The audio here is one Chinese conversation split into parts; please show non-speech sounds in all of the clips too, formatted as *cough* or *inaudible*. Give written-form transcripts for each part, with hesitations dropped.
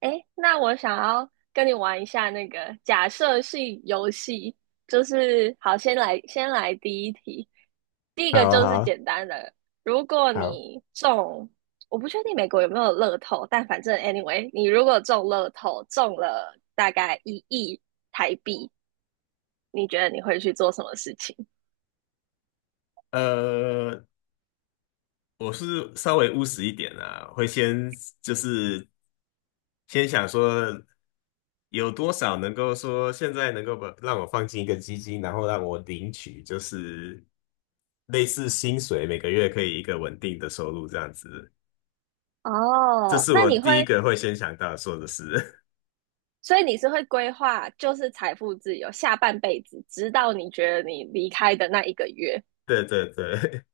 诶，那我想要跟你玩一下那个假设性游戏，就是好，先来第一题，第一好个啊就好是啊简单的，如果好，你中，我不确定美国有没有乐透，但反正 anyway，你如果中乐透，中了大概1亿台币，你觉得你会去做什么事情？呃，我是稍微务实一点啊，会先就是先想说有多少能够说现在能够把让我放进一个基金，然后让我领取就是类似薪水，每个月可以一个稳定的收入这样子。这哦，是那我你第一会，个会先想到说的事。所以你是会规划，就是财富自由下半辈子，直到你觉得你离开的那一个月。*laughs* 对对对，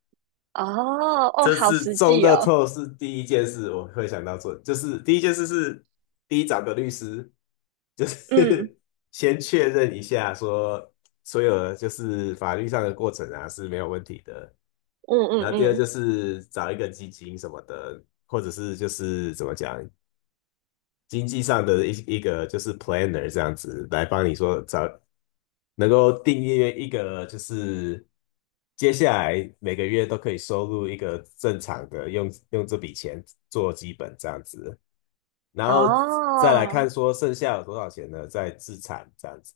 哦哦，这好是实中际乐哦，透是第一件事我会想到做，就是第一件事是第一找个律师，就嗯是 *laughs* 先确认一下说所有的就是法律上的过程啊是没有问题的。嗯然嗯后第二嗯，就是找一个基金什么的，或者是就是怎么讲经济上的一个就是 planner 这样子来帮你说找能够订阅一个，就是接下来每个月都可以收入一个正常的，用这笔钱做基本这样子，然后再来看哦说剩下有多少钱呢，再自产这样子。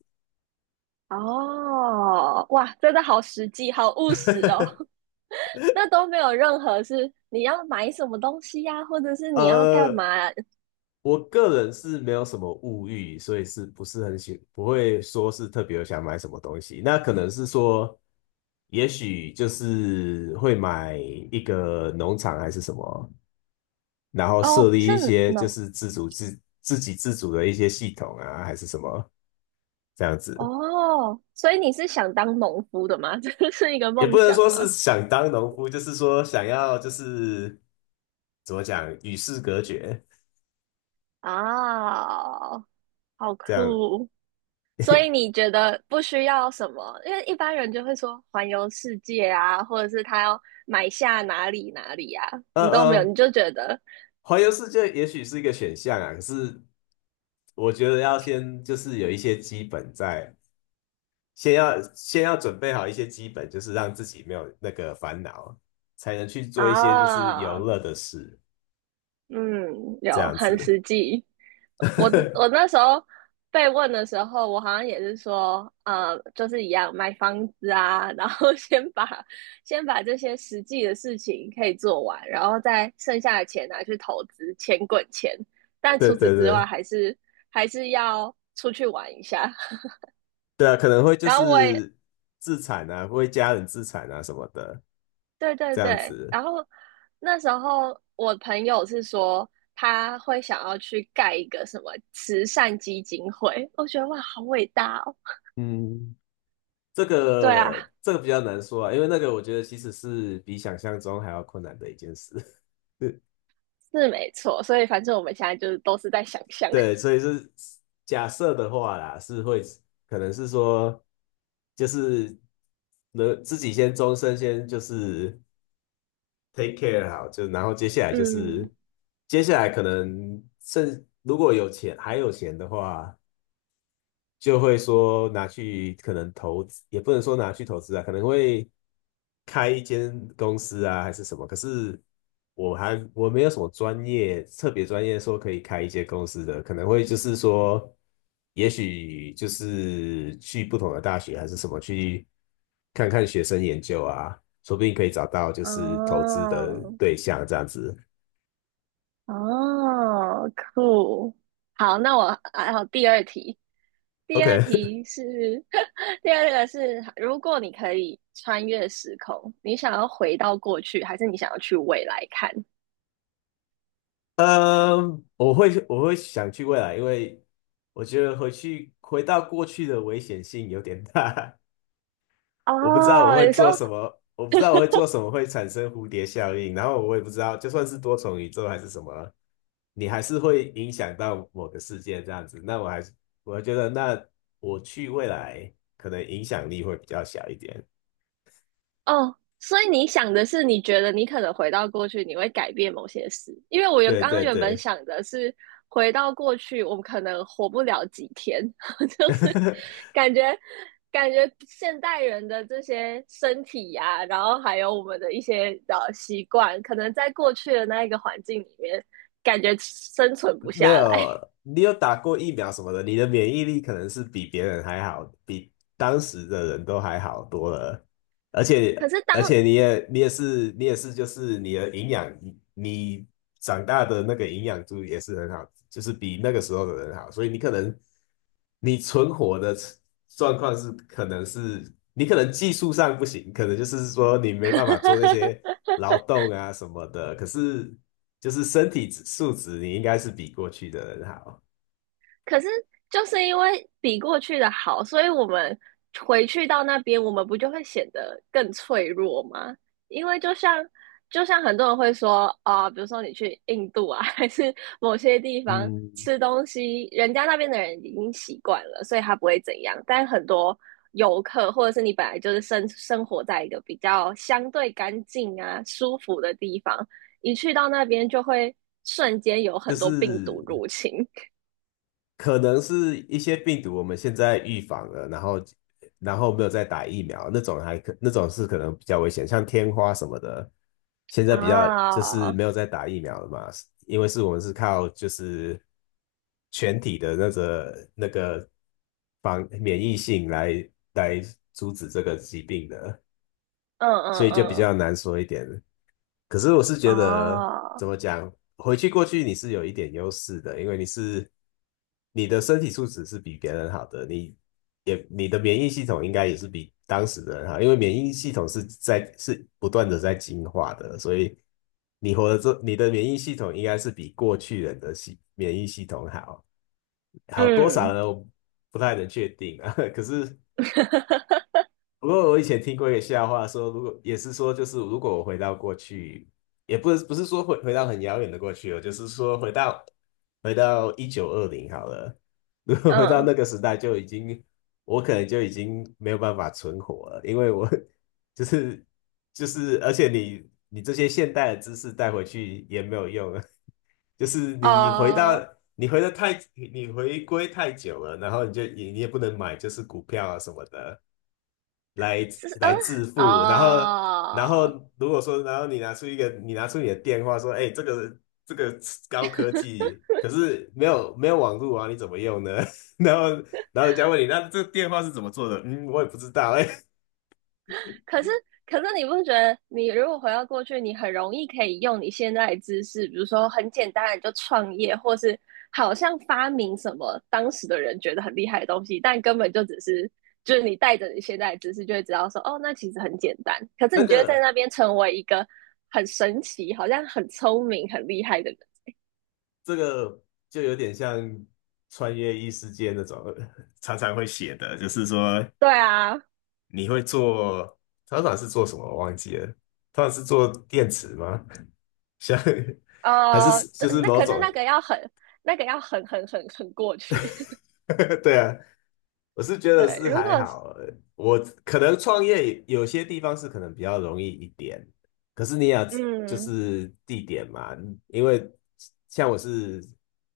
哦，哇，真的好实际，好务实哦。*laughs* *laughs* 那都没有任何是你要买什么东西呀、或者是你要干嘛？呃，我个人是没有什么物欲，所以是不是很喜，不会说是特别想买什么东西。那可能是说，也许就是会买一个农场还是什么。然后设哦，立是一些就农是自主自给自足的一些系统啊，还是什么这样子，哦，所以你是想当农夫的吗？*laughs* 这是一个也不梦能想说是吗？想当农夫，就是说想要就是怎么讲与世隔绝啊、好这样。酷，所以你觉得不需要什么？因为一般人就会说环游世界啊，或者是他要买下哪里哪里啊，嗯你都没有，嗯，你就觉得环游世界也许是一个选项啊，可是我觉得要先就是有一些基本在，先要准备好一些基本，就是让自己没有那个烦恼，才能去做一些就是游啊，乐的事，嗯，这有样很子。实际。我 *laughs* 那时候被问的时候，我好像也是说，就是一样买房子啊，然后 *laughs* 先把这些实际的事情可以做完，然后再剩下的钱拿去投资，钱滚钱。但对除此对之外，对。还是要出去玩一下。对啊，可能会 *laughs* 就然后我也是自产啊，为家人自产啊什么的，对对这样对，子。然后那时候我朋友是说他会想要去盖一个什么慈善基金会，我觉得哇，好伟大哦！嗯，这对个啊，这个比较难说啊，因为那个我觉得其实是比想象中还要困难的一件事。*laughs* 是没错，所以反正我们现在就是都是在想象，对，所以是假设的话啦，是会可能是说，就是能自己先终身先就是 take care 好，就然后接下来 *laughs* 嗯，可能如果有钱还有钱的话。就会说拿去可能投资，也不能说拿去投资啊，可能会开一间公司啊，还是什么。可是我没有什么专业，特别专业说可以开一些公司的，可能会就是说，也许就是去不同的大学还是什么去看看学生研究啊，说不定可以找到就是投资的哦对象这样子。哦，酷，好，那我还有第二题，第二 OK，题是 *laughs* 第二个是，如果你可以穿越时空，你想要回到过去，还是你想要去未来看？嗯，我会想去未来，因为我觉得回到过去的危险性有点大。*laughs* 我不知道我哦，会你做说什么，我不知道我会做什么会产生蝴蝶效应，然后我也不知道，就算是多重宇宙还是什么，你还是会影响到某个世界这样子。那我还是我觉得，那我去未来可能影响力会比较小一点。哦，所以你想的是，你觉得你可能回到过去，你会改变某些事。因为我原对刚刚对原本对，想的是，回到过去，我们可能活不了几天，*laughs* 就是 *laughs* 感觉感觉现代人的这些身体呀、然后还有我们的一些习惯，可能在过去的那一个环境里面，感觉生存不没下来。*laughs* 有，你有打过疫苗什么的，你的免疫力可能是比别人还好，比当时的人都还好多了。而且，可是当而且你也你也是你也是就是你的营养，你长大的那个营养度也是很好，就是比那个时候的人好，所以你可能你存活的状况是可能是你可能技术上不行，可能就是说你没办法做那些劳动啊什么的，可是。就是身体素质，你应该是比过去的人好。可是就是因为比过去的好，所以我们回去到那边，我们不就会显得更脆弱吗？因为就像很多人会说啊、比如说你去印度啊，*laughs* 还是某些地方嗯吃东西，人家那边的人已经习惯了，所以他不会怎样。但很多游客或者是你本来就是生活在一个比较相对干净啊、舒服的地方，一去到那边就会瞬间有就很多病毒是入侵。可能是一些病毒我们现在预防了，然后没有再打疫苗，那种是可能比较危险，像天花什么的，现在比较就是啊，嗯没有再打疫苗了嘛，因为是我们是靠就是全体的那个防免疫性来阻止这个疾病的。嗯所以就比嗯，较难说一点。可是我是觉得，哦，怎么讲，回去过去有一点优势的，因为你是你的身体素质是比别人好的，你的免疫系统应该也是比当时的人好，因为免疫系统是在不断的在进化的，所以你的免疫系统应该是比过去人的免疫系统好，好多少嗯 呢？我不太能确定啊，*laughs* 可是。*laughs* 不过我以前听过一个笑话说，如果也是说，就是如果我回到过去，也不是说回到很遥远的过去哦，就是说回到1920好了，如果回到嗯，那个时代，就已经我可能就已经没有办法存活了，因为我就是就是，而且你这些现代的知识带回去也没有用啊，*laughs* 就是你回到哦，你回的太你回归太久了，然后你就你你也不能买就是股票啊什么的来是来嗯，致富，然后然后哦。如果说然后你拿出你的电话说，哎，这个高科技，可是没有网络啊，你怎么用呢？*laughs* 然后人家问你，那这个电话是怎么做的？嗯，我也不知道哎。*laughs* 可是，可是你不觉得，你如果回到过去，你很容易可以用你现在的知识，比如说很简单的你就创业，或是好像发明什么当时的人觉得很厉害的东西，但根本就只是就是你带着你现在的知识，就会知道说，哦，那其实很简单。可是那你觉得在个那边成为一个很神奇，好像很聪明、很厉害的人，这个就有点像穿越异世界那种，*laughs* 常常会写的，就是说对啊，你会做，常常是做什么我忘记了，通常是做电池吗？*laughs* 像还呃，是就是那某可是种，那个要很。那个要很过去，*laughs* 对啊，我是觉 *laughs* 得对。是如还果好，我可能创业有些地方是可能比较容易一点，可是你也要就嗯 是地点嘛，因为像我是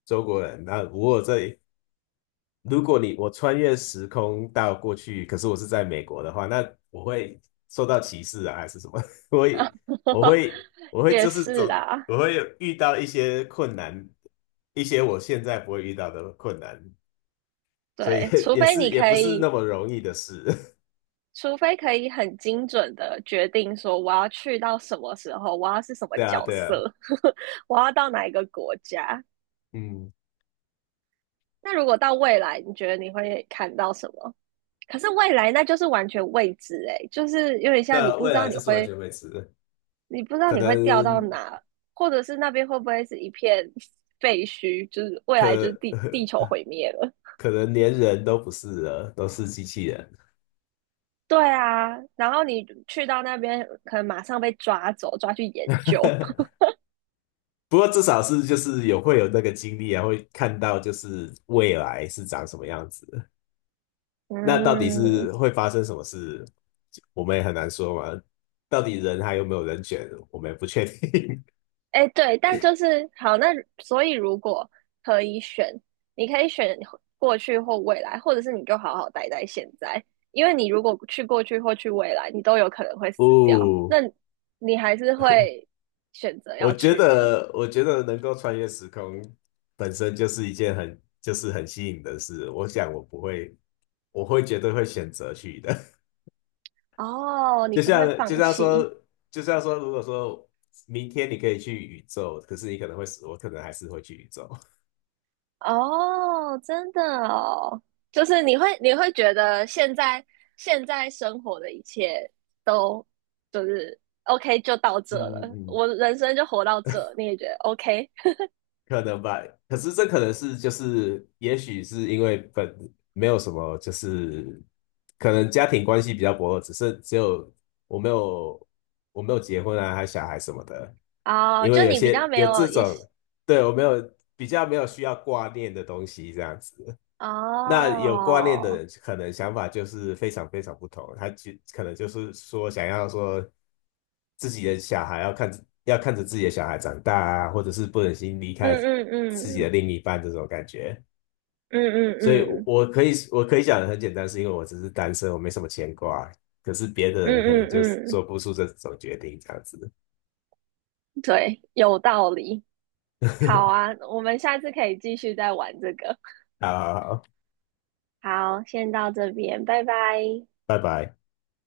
中国人，那如果这如果你我穿越时空到过去，可是我是在美国的话，那我会受到歧视啊，还是什么？*laughs* 我会我会我 *laughs*，会也就是是走，啊，我会有遇到一些困难，一些我现在不会遇到的困难，所以 对，*laughs* 除非你也可不是以，那么容易的事。除非可以很精准的决定说我要去到什么时候，我要是什 *laughs* 么对啊，角对啊，色，*laughs* 我要到哪一个国家。嗯，那如果到未来，你觉得你会看到什么？可是未来那就是完全未知诶，就是有点像你那不未知道来你就是完会，全未知的你不知道可你会掉到能哪，或者是那边会不会是一片 *laughs* 废墟，就是未来就是可 地球毁灭了。*laughs* 可能连人都不是了，都是机器人。对啊，然后你去到那边，可能马上被抓走，抓去研究。不过至少是就是有会有那个经历啊，会看到就是未来是长什么样子。那到底嗯，是会发生什么事，我们也很难说嘛。到底人还有没有人选，我们也不确定。哎，对，但就是好，那所以如果可以选，你可以选过去或未来，或者是你就好好待在现在，因为你如果去过去或去未来，你都有可能会 *laughs* 死掉。那哦，你还是会选择我要觉去吗？得，我觉得能够穿越时空本身就是一件很就是很吸引的事。我想我不会，我会绝对会选择去的。哦，你就不会像就放像说，弃。就像说，如果说明天你可以去宇宙，可是你可能会死，我可能还是会去宇宙，*laughs* 哦，真的哦，就是你会觉得现在生活的一切都就是 OK 就到这嗯嗯了，嗯，我人生就活到这，你也觉得 OK 可能吧。可是这可能是就是，也许是因为本没有什么，就是可能家庭关系比较薄弱，只有我没有我没有结婚啊，还有小孩什么的。哦，因就为有你比较些没有这有一种，些对，我没有比较没有需要挂念的东西这样子。那有观念的哦，人，可能想法就是非常非常不同。他就可能就是说，想要说自己的小孩要看着自己的小孩长大啊，或者是不忍心离开嗯嗯自己嗯的另一半这种感觉。嗯嗯所以我，嗯我可以我可以讲的很简单，是因为我只是单身，我没什么牵挂。可是别的嗯人可能就是嗯嗯，做不出这种决定，这样子。对，有道理。好 *laughs* 啊，我们下次可以继续再玩这个。好好好，好，先到这边，拜拜。拜拜。